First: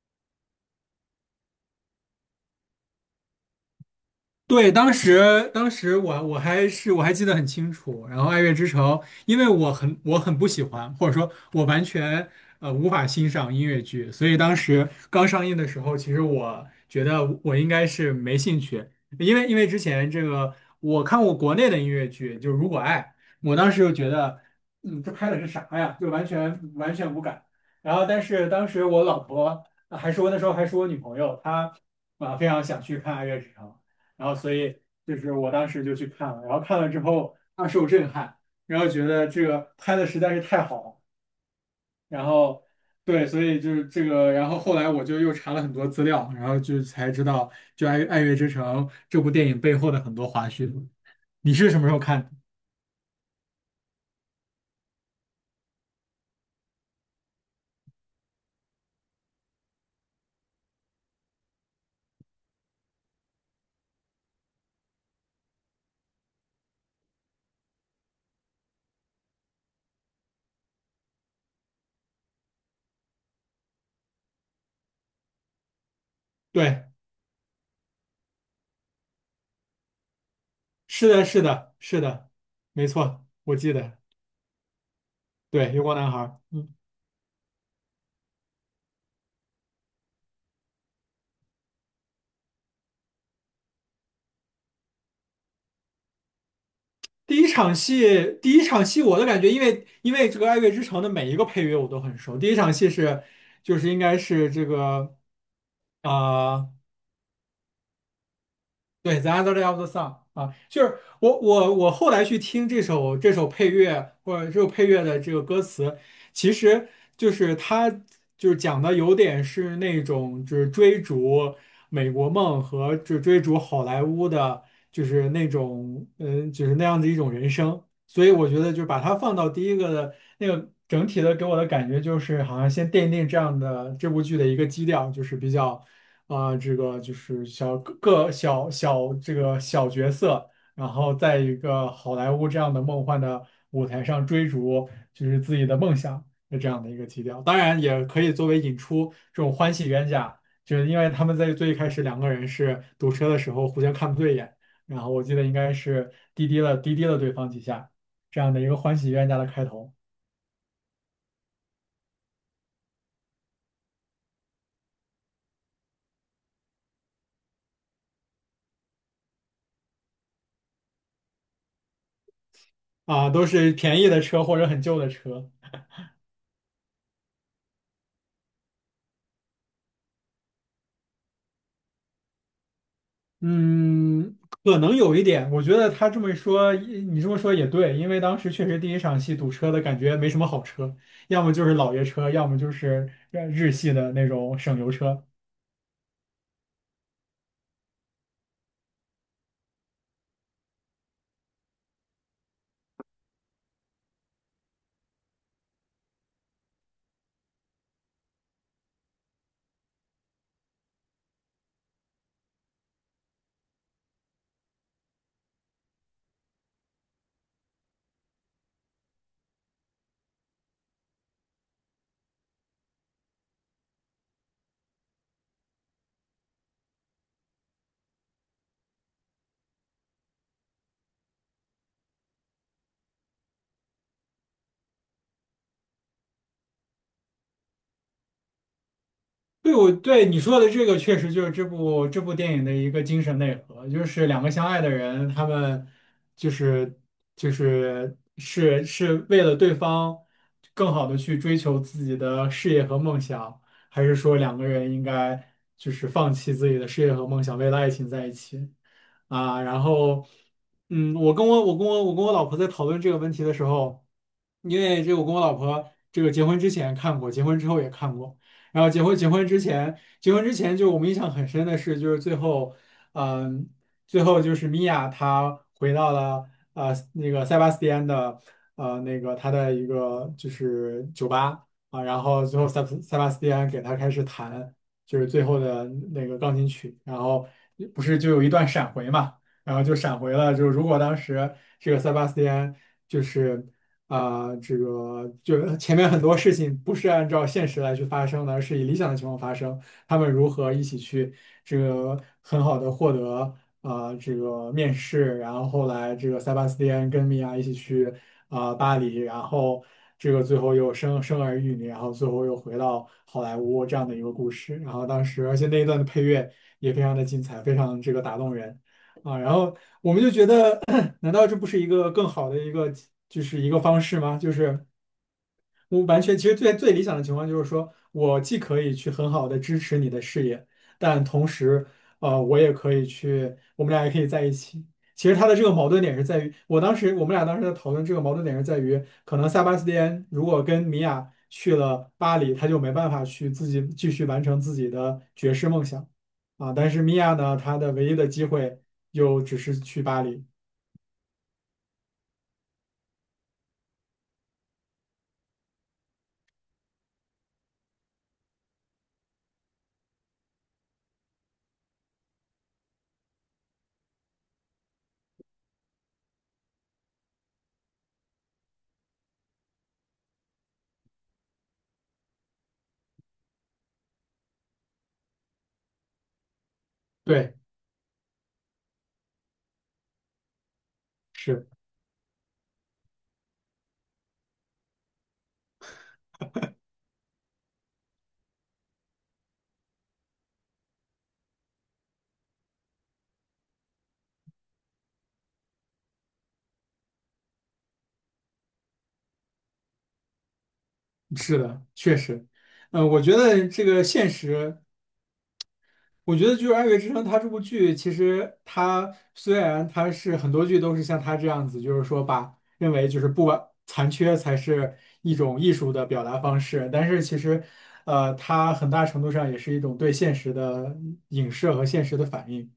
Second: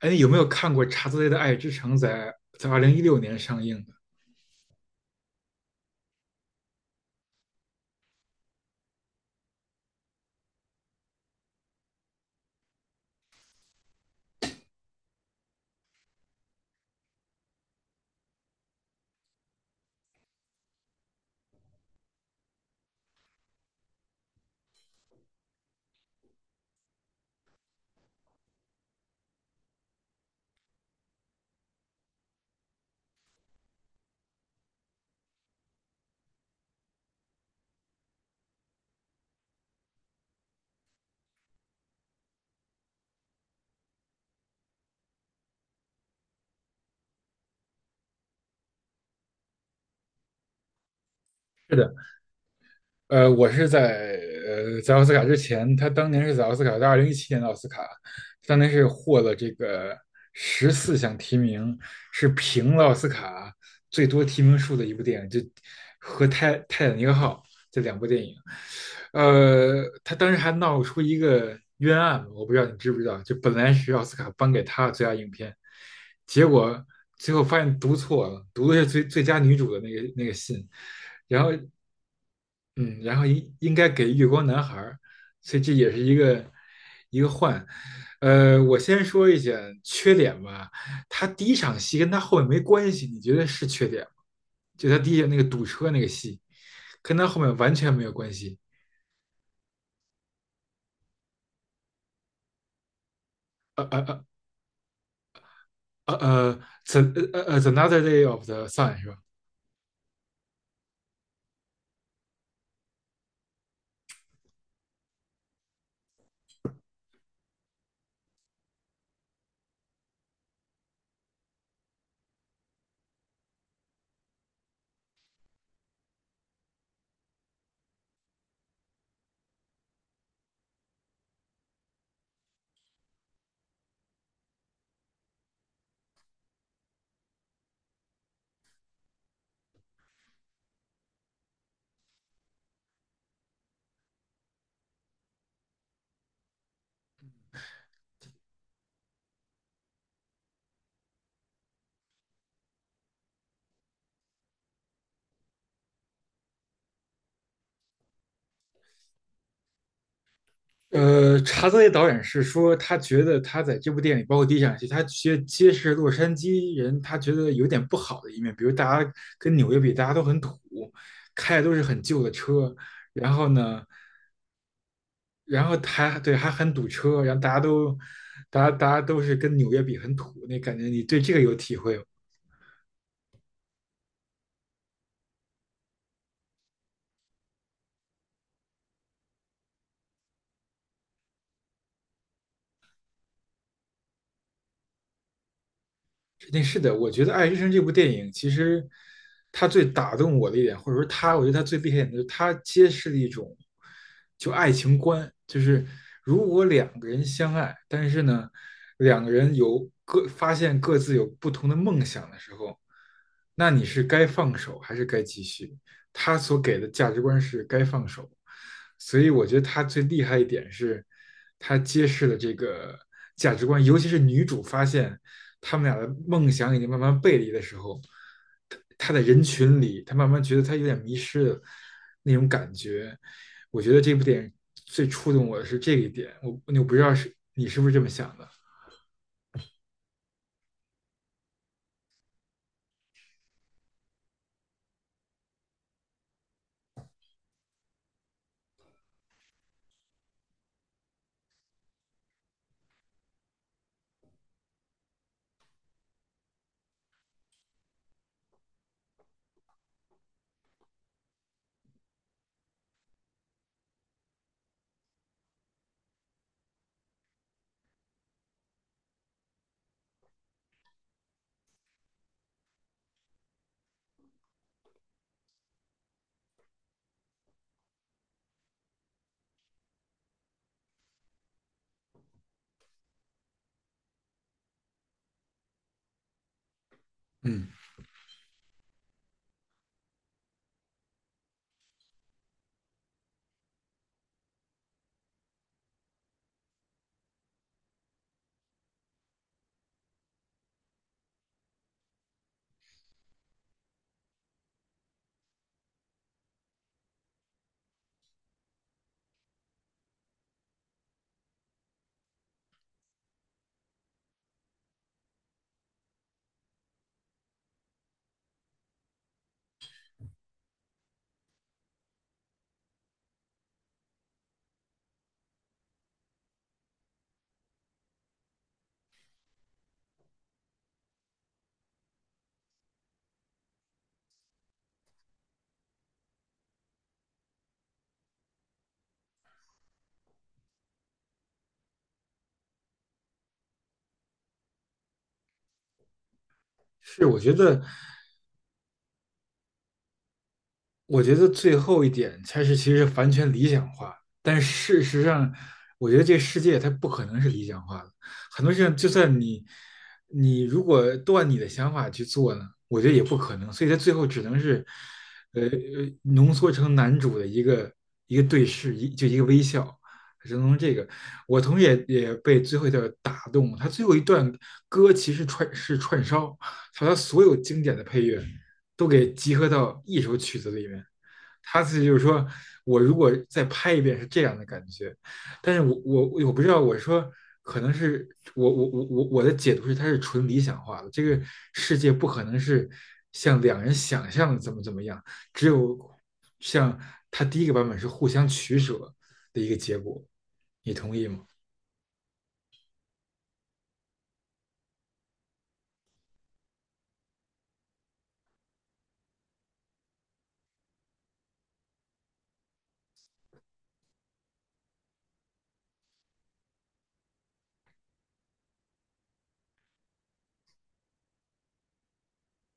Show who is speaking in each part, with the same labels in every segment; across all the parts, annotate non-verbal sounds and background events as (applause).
Speaker 1: 哎，有没有看过《查泽雷的爱之城》在2016年上映的。
Speaker 2: 对，当时当时我我还是我还记得很清楚。然后《爱乐之城》，因为我很不喜欢，或者说我完全无法欣赏音乐剧，所以当时刚上映的时候，其实我觉得我应该是没兴趣，因为之前这个我看过国内的音乐剧，就是《如果爱》，我当时就觉得，嗯，这拍的是啥呀？就完全无感。然后但是当时我老婆还是我那时候还是我女朋友，她啊非常想去看《爱乐之城》。然后所以就是我当时就去看了，然后看了之后大受震撼，然后觉得这个拍的实在是太好了，然后对，所以就是这个，然后后来我就又查了很多资料，然后就才知道就爱乐之城》这部电影背后的很多花絮。你是
Speaker 1: 是
Speaker 2: 什么
Speaker 1: 的？
Speaker 2: 时候看的？
Speaker 1: 我是在在奥斯卡之前，他当年是在奥斯卡，在2017年的奥斯卡，当年是获了这个14项提名，是平了奥斯卡最多提名数的一部电影，就和《泰坦尼克号》这两部电影。他当时还闹出一个冤案，我不知道你知不知道，就本来是奥斯卡颁给他的最佳影片，结果
Speaker 2: 对，
Speaker 1: 最后发现读错了，读的是最佳女主的那个信，
Speaker 2: 是的，
Speaker 1: 然
Speaker 2: 是
Speaker 1: 后
Speaker 2: 的，是的，没
Speaker 1: 嗯，然后
Speaker 2: 错，我记
Speaker 1: 应该
Speaker 2: 得，
Speaker 1: 给月光男孩儿，所以
Speaker 2: 对，
Speaker 1: 这
Speaker 2: 《月
Speaker 1: 也
Speaker 2: 光
Speaker 1: 是
Speaker 2: 男
Speaker 1: 一
Speaker 2: 孩》。
Speaker 1: 个
Speaker 2: 嗯。
Speaker 1: 一个换。我先说一下缺点吧，他第一场戏跟他后面没关系，你觉得是缺点吗？就他那个堵车那个戏，跟他
Speaker 2: 第
Speaker 1: 后
Speaker 2: 一
Speaker 1: 面完
Speaker 2: 场
Speaker 1: 全没有关
Speaker 2: 戏，第
Speaker 1: 系。
Speaker 2: 一场戏我的感觉，因为这个《爱乐之城》的每一个配乐我都很熟。第一场戏是，就
Speaker 1: 呃
Speaker 2: 是应该
Speaker 1: 呃
Speaker 2: 是这个啊、
Speaker 1: 呃呃呃
Speaker 2: 呃
Speaker 1: ，the t h another day of the sun 是吧？
Speaker 2: 对，The Other Day of the Sun 啊，就是我后来去听这首配乐或者这首配乐的这个歌词，其实就是它就是讲的有点是那种就是追逐美国梦和就追逐好莱坞的，就是那种嗯就是那样的一种人生，所以我觉得就把它放到第一个的那个整体的给我的感觉就是好像先奠定这样的这部剧的一个基调，就是比较。这个就是小这个小角色，然后在一个好莱坞这样的梦幻的舞台上追逐，就是自己的梦想的这样的一个基调。当然，也可以作为引出这种欢喜冤家，就是因为他们在最一开始两个人是堵车的时候互相看不对眼，然后我记得应该是滴滴了对方几下，这样的一个欢喜冤家的开头。
Speaker 1: 查泽雷导演是说，他觉得他在这部电影里包括第一场戏，他觉得揭示洛杉矶人，他觉得有点不好的一面，比如大家跟纽约比，大家都很土，开的都是很旧的车，然
Speaker 2: 都
Speaker 1: 后
Speaker 2: 是
Speaker 1: 呢，
Speaker 2: 便宜的车或者很旧的车。
Speaker 1: 然后还很堵车，大家都是跟纽约比很土，那感觉你对这个有体会吗？
Speaker 2: 嗯，可能有一点，我觉得他这么一说，你这么说也对，因为当时确实第一场戏堵车的感觉没什么好车，要么就是老爷车，要么就是日系的那种省油车。
Speaker 1: 肯定是的，我觉得《爱之深》这部电影，其实它最打动我的一点，或者说它，我觉得它最厉害的，就是它揭示了一种就爱情观，就是如果两个人相爱，但是呢，两个人有各发现各自有不同的梦想的时候，那你是该放手还是该继续？他所给的价值观是该放手，所以我觉得他最厉害一点是，他揭示了这个价值观，尤其是女主发现。他们俩的梦想已经慢慢背离的时候，他在人群里，他慢慢觉得他有点迷失的那种感觉。我觉得这部电影最触动我的是这一点，我我不知道是你是不是这么想的。
Speaker 2: 对，我对你说的这个确实就是这部电影的一个精神内核，就是两个相爱的人，他们就是就是为了对方更好的去追求自己的事业和梦想，还是说两个人应该就是放弃自己的事业和梦想，为了爱情在一起啊？然后，嗯，我跟我老婆在讨论这个问题的时候，因为这个我跟我老婆这个结婚之前看过，结婚之后也看过。然后结婚之前就我们印象很深的是，就是最后，嗯，最后就是米娅她回到了那个塞巴斯蒂安的那个他的一个就是酒吧啊，然后最后塞巴斯蒂安给他开始弹就是最后的那个钢琴曲，然后
Speaker 1: 嗯，
Speaker 2: 不是就有一段闪回嘛，然后就闪回了，就如果当时这个塞巴斯蒂安。就是。啊，这个就前面很多事情不是按照现实来去发生的，而是以理想的情况发生。他们如何一起去这个很好的获得啊，这个面试，然后后来这个塞巴斯蒂安跟米娅一起去巴黎，然后这个最后又生生儿育女，然后最后又回到好莱坞这样的一个故事。然后当时而且那一段的配乐也非常的精彩，非常这个打动人。啊，然后我们就觉得，难道这不是一个更好的一个就是一个方式吗？就是我完全，其实最理想的情况就是说，我既可以去很好的支持你的事业，但同时，呃，我也可以去，我们俩也可以在一起。其实他的这个矛盾点是在于，我们俩当时在讨论这个矛盾点是在于，可能塞巴斯蒂安如果跟米娅去了巴黎，他就没办法去自己继续完成自己的爵士梦想啊。但是米
Speaker 1: 是，
Speaker 2: 娅
Speaker 1: 我觉
Speaker 2: 呢，她
Speaker 1: 得
Speaker 2: 的唯一的机会就只是去巴黎。
Speaker 1: 最后一点才是其实是完全理想化，但事实上，我觉得这世界它不可能是理想化的。很多事情，就算你如果都按你的想法去做呢，我觉得也不可能。所以它最后只能是，呃，呃浓缩成男主的一个一个对视，就一个微笑，只能从这个。我同时也被最后一段打动，他最后一段歌其实串烧，他所有
Speaker 2: 对，
Speaker 1: 经典的配乐。都给集合到一首曲子里面。
Speaker 2: 是的。
Speaker 1: 他自己就是说，我如果再拍一遍是这样的感觉，但是我不知道，我说可能是我的解读是它是纯理想化的，这个世界不可能是像两人想象的怎么怎么样，只有像他第一个版本是互相取舍的一个结果，你同意吗？
Speaker 2: 是的，确实，呃，我觉得这个现实，我觉得就是《爱乐之城》，它这部剧其实它虽然它是很多剧都是像它这样子，就是说把认为就是不完残缺才是一种艺术的表达方式，但是其实，呃，它很大程度上也是一种对现实的影射和现实的反应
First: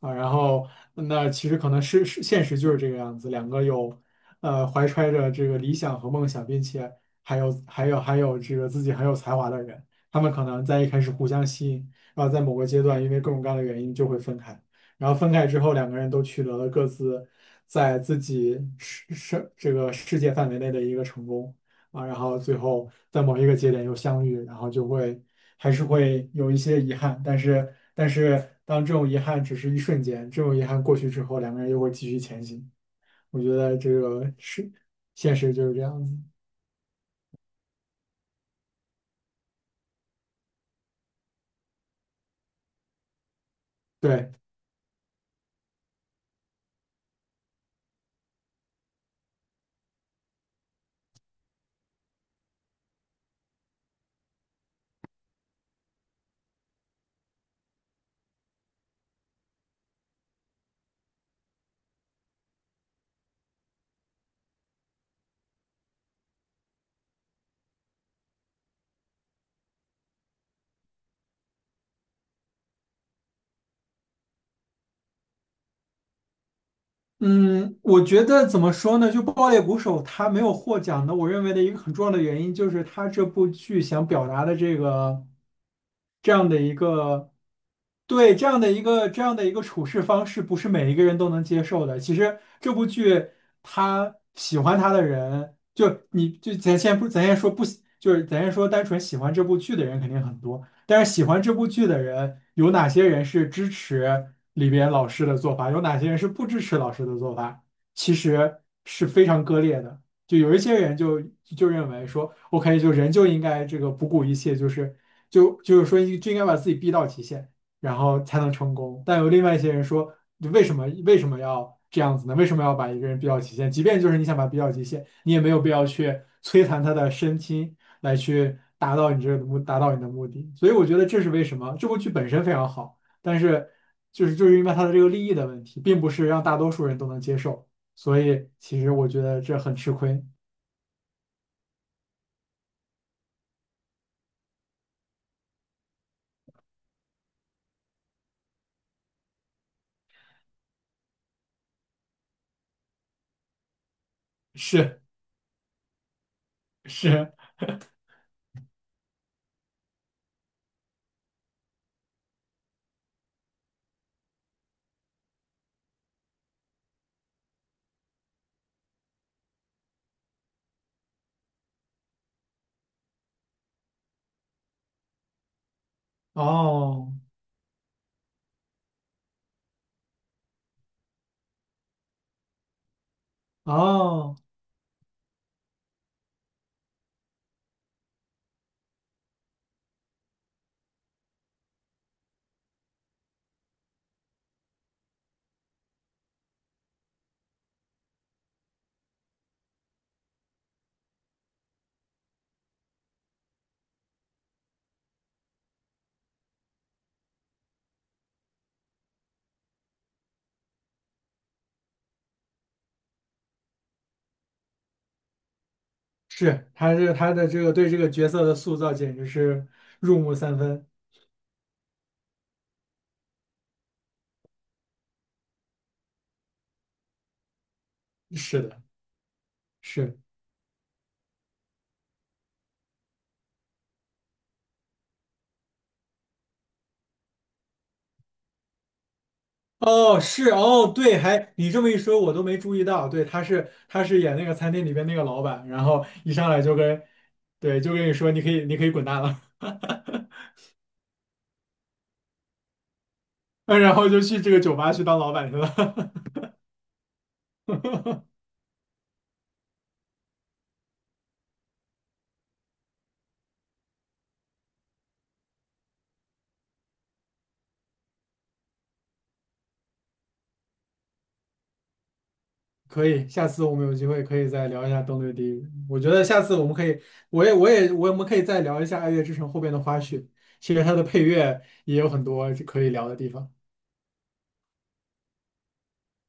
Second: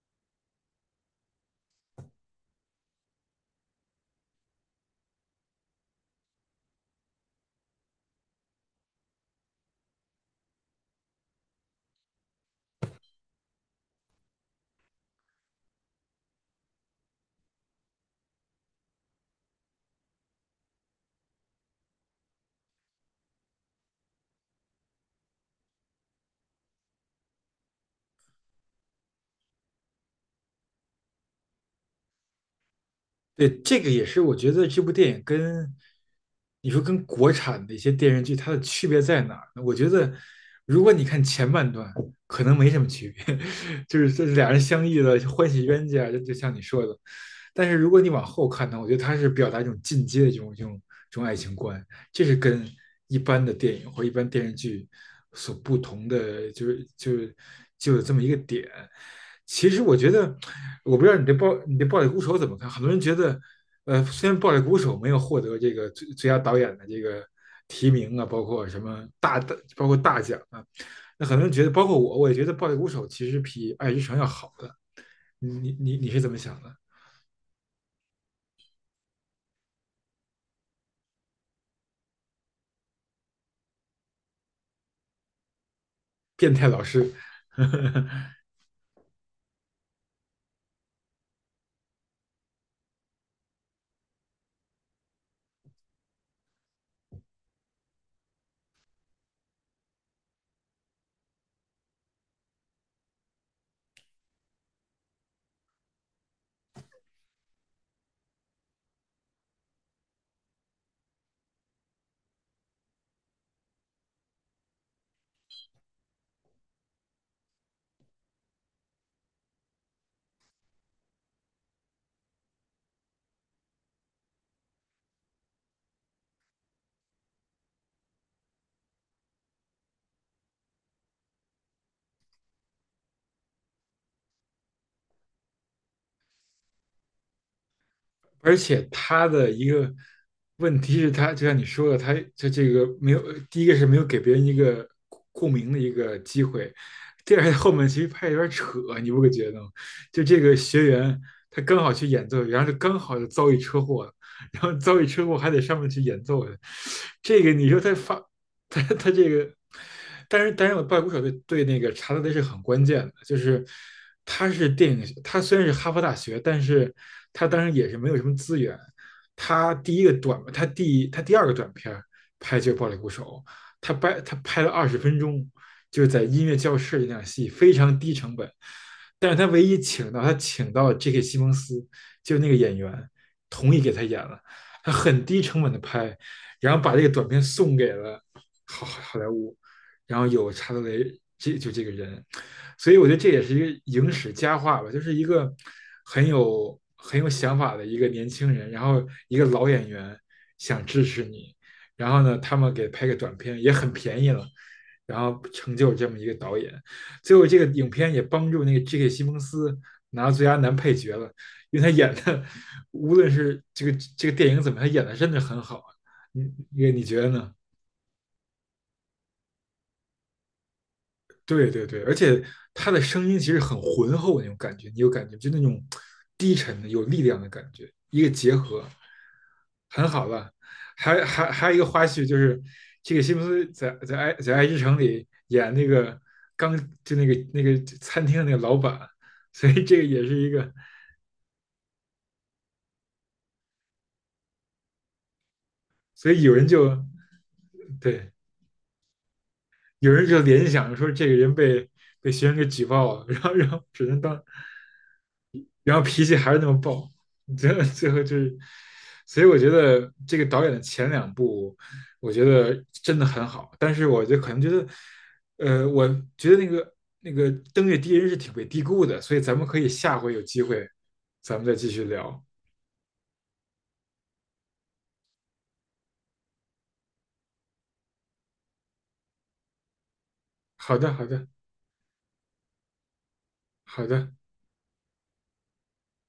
Speaker 2: 啊。然后那其实可能是现实就是这个样子，两个有怀揣着这个理想和梦想，并且还有这个自己很有才华的人，他们可能在一开始互相吸引。然后在某个阶段，因为各种各样的原因就会分开。然后分开之后，两个人都取得了各自在自己这个世界范围内的一个成功啊，然后最后在某一个节点又相遇，然后就会还是会有一些遗憾，但是当这种遗憾只是一瞬间，这种遗憾过去之后，两个人又会继续前行。我觉
Speaker 1: 对，
Speaker 2: 得
Speaker 1: 这个
Speaker 2: 这
Speaker 1: 也是
Speaker 2: 个
Speaker 1: 我觉得
Speaker 2: 是
Speaker 1: 这部电影
Speaker 2: 现实就是
Speaker 1: 跟
Speaker 2: 这样子，
Speaker 1: 你说跟国产的一些电视剧它的区别在哪儿呢？我觉得如果你看前半段，可能没什么区别，(laughs) 就是这
Speaker 2: 对。
Speaker 1: 俩人相遇了，欢喜冤家，就像你说的。但是如果你往后看呢，我觉得它是表达一种进阶的这种爱情观，这是跟一般的电影或一般电视剧所不同的，就有这么一个点。其实我觉得，我不知道你对暴力鼓手怎么看？很多人觉得，呃，虽然暴力鼓手没有获得这个最佳导演的这个提名啊，包括什么大的，包括大奖啊，那很多人觉得，包括我，我也觉得暴力鼓手其实比爱之城要好的。你是怎么想的？
Speaker 2: 嗯，我觉得怎么说呢？就《爆裂鼓手》他没有获奖的，我认为的一个很重要的原因就是他这部剧想表达的这个这样
Speaker 1: 变
Speaker 2: 的
Speaker 1: 态
Speaker 2: 一
Speaker 1: 老师，
Speaker 2: 个
Speaker 1: (laughs)
Speaker 2: 对这样的一个处事方式，不是每一个人都能接受的。其实这部剧他喜欢他的人，就你就咱先不咱先说不喜，就是咱先说单纯喜欢这部剧的人肯定很多，但是喜欢这部剧的人，有哪些人是支持里边老师的做法，有哪些人是不支持老师的做法，其实是非常割裂的。就有一些人认为说，OK，就人就应该这个不顾一切，就是说就应该把自己逼到极限，然后才能成功。但有另外一些人说，就为什么要这样子呢？为什么要把一个人逼到极限？即便就是你想把他逼到极限，你也没有必要去摧残他的身心。来去达到你这个目，达到你的目的。所以我觉得这是为什么这部剧本身非常好，但是就是因为它的这个利益的问题，并不是让大多数人都能接受，所以
Speaker 1: 而
Speaker 2: 其
Speaker 1: 且
Speaker 2: 实我觉
Speaker 1: 他
Speaker 2: 得
Speaker 1: 的
Speaker 2: 这
Speaker 1: 一
Speaker 2: 很吃
Speaker 1: 个
Speaker 2: 亏。
Speaker 1: 问题是他，就像你说的，他就这个没有，第一个是没有给别人一个共鸣的一个机会，第二后面其实拍得有点扯，你不会觉得吗？就这个学员他刚好去演奏，然后就刚好就遭遇车祸了，然后遭
Speaker 2: 是
Speaker 1: 遇车祸还得上面去演奏的
Speaker 2: 是，
Speaker 1: 这个你说他发他这个，但是我拜鼓手对那个查德雷是很关键的，就是他是电影，他虽然是哈佛大学，但是他当时也是没有什么资源。他第二个短片拍就是《暴力鼓手》，他拍了20分钟，就是在音乐教室那
Speaker 2: 哦
Speaker 1: 场戏，非常低成本。但是他唯一他请到 J.K. 西蒙斯，就是那个演员，同意给他演
Speaker 2: 哦，
Speaker 1: 了。他很低成本的拍，然后把这个短片送给了好莱坞，然后有查德雷这个人，所以我觉得这也是一个影史佳话吧，就是一个很有想法的一个年轻人，然后一个老演员想支持你，然后呢，他们给拍个短片也很便宜了，然后成就这么一个导演，最后这个影片也帮助那个 J.K. 西蒙斯拿到最佳男配角了，因为他演的无论是这个电影怎么，他演的真的很好啊，你
Speaker 2: 是，
Speaker 1: 你你觉得
Speaker 2: 他的
Speaker 1: 呢？
Speaker 2: 这个对这个角色的塑造简直是入木三分。
Speaker 1: 对对对，而且他的声音其实很浑厚那种感觉，你有感觉就那种低沉的有力量的感觉，一个结
Speaker 2: 是的，
Speaker 1: 合
Speaker 2: 是
Speaker 1: 很
Speaker 2: 的
Speaker 1: 好了。还有一个花絮就是这个西蒙斯在爱之城里演那个刚那个餐厅的那个老板，所以这个
Speaker 2: 哦，
Speaker 1: 也是一
Speaker 2: 是
Speaker 1: 个，
Speaker 2: 哦，对，还你这么一说，我都没注意到。对，他是演那个餐厅里边那个老板，然后
Speaker 1: 所
Speaker 2: 一
Speaker 1: 以
Speaker 2: 上
Speaker 1: 有
Speaker 2: 来
Speaker 1: 人
Speaker 2: 就
Speaker 1: 就
Speaker 2: 跟，对，就跟你说
Speaker 1: 对
Speaker 2: 你可以滚蛋了，
Speaker 1: 有人就联想说这个人被被学生给举报了，然后
Speaker 2: (laughs)
Speaker 1: 然后
Speaker 2: 然
Speaker 1: 只
Speaker 2: 后
Speaker 1: 能
Speaker 2: 就去
Speaker 1: 当
Speaker 2: 这个酒吧去当老板去
Speaker 1: 然后
Speaker 2: 了。
Speaker 1: 脾气还是那么暴，最后就
Speaker 2: (laughs)
Speaker 1: 是，所以我觉得这个导演的前两部，我觉得真的很好，但是我就可能觉得，我觉得那个《登月第一人》是挺被低估的，所以咱们可以下回有机会，咱们再继续聊。
Speaker 2: 可以，下次我们有机会可以再聊一下《登对地狱》。我觉得下次我们可以，我也我们可以再聊一下《爱乐之城》后边的花絮。其实它
Speaker 1: 好
Speaker 2: 的
Speaker 1: 的，
Speaker 2: 配
Speaker 1: 好的，
Speaker 2: 乐也有很多可以聊的地方。
Speaker 1: 好的。